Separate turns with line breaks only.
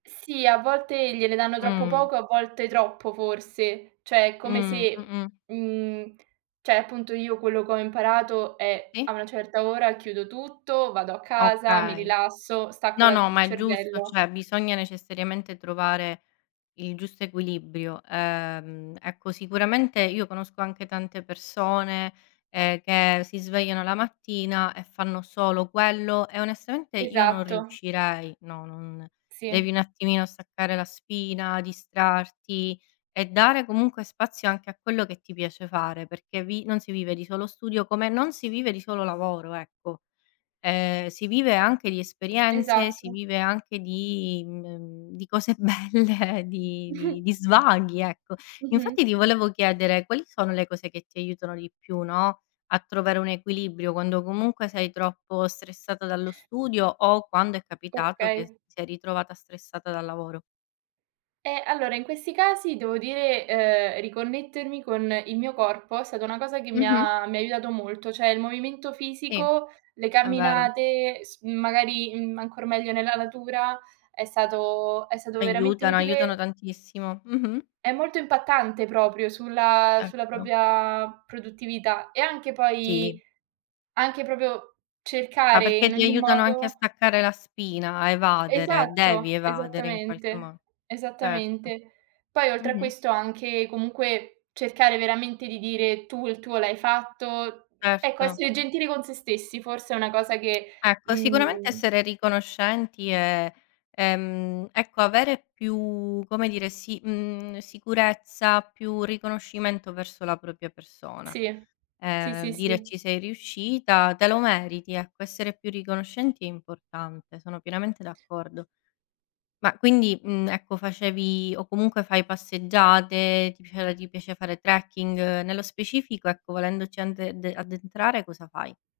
Sì, a volte gliene danno troppo
Mh.
poco, a volte troppo forse. Cioè, come
Mh,
se
mh-mh.
mhmm, cioè, appunto, io quello che ho imparato è: a
Sì.
una certa ora chiudo tutto, vado a casa, mi
Okay.
rilasso, stacco
No,
la
no,
il
ma è giusto,
cervello.
cioè, bisogna necessariamente trovare il giusto equilibrio. Ehm, ecco, sicuramente io conosco anche tante persone, ehm, che si svegliano la mattina e fanno solo quello, e onestamente io non
Esatto.
riuscirei. No, non devi
Sì.
un attimino staccare la spina, distrarti e dare comunque spazio anche a quello che ti piace fare, perché vi non si vive di solo studio, come non si vive di solo lavoro, ecco. Ehm, si vive anche di esperienze, si
Esatto.
vive anche di mhmm, di cose belle, di di di svaghi, ecco. Infatti
Mh-mh.
ti volevo chiedere: quali sono le cose che ti aiutano di più, no, a trovare un equilibrio quando comunque sei troppo stressata dallo studio, o quando è capitato che
Okay.
ti sei ritrovata stressata dal lavoro.
Eh, allora, in questi casi devo dire, ehm, riconnettermi con il mio corpo è stata una cosa che mi
Mh-mh.
ha mi ha aiutato molto. Cioè, il movimento
Sì,
fisico, le
è vero.
camminate, s magari, mhmm, ancor meglio nella natura, è stato è stato veramente
Aiutano,
utile
aiutano tantissimo. Mh-mh.
È molto impattante proprio sulla sulla
Certo.
propria produttività, e anche poi
Sì.
anche proprio
Ma
cercare
perché
in
ti
ogni
aiutano anche a
modo
staccare la spina, a evadere, devi
Esatto,
evadere in qualche
esattamente.
mo Certo.
Esattamente. Poi, oltre a
Mh-mh.
questo, anche comunque cercare veramente di dire: "Tu il tuo l'hai fatto." Ecco,
Certo.
essere gentili con sé stessi forse è una cosa che,
Ecco, sicuramente
mhmm
essere riconoscenti e, ehm, ecco avere più, come dire, si mhmm, sicurezza, più riconoscimento verso la propria persona.
Sì. Sì,
Ehm,
sì,
dire:
sì.
"Ci sei riuscita, te lo meriti." Ecco, essere più riconoscenti è importante, sono pienamente d'accordo. Ma quindi, mhmm, ecco, facevi, o comunque fai, passeggiate, ti pia uhm, ti piace fare trekking? Nello specifico, ecco, volendoci ande de addentrare cosa fai?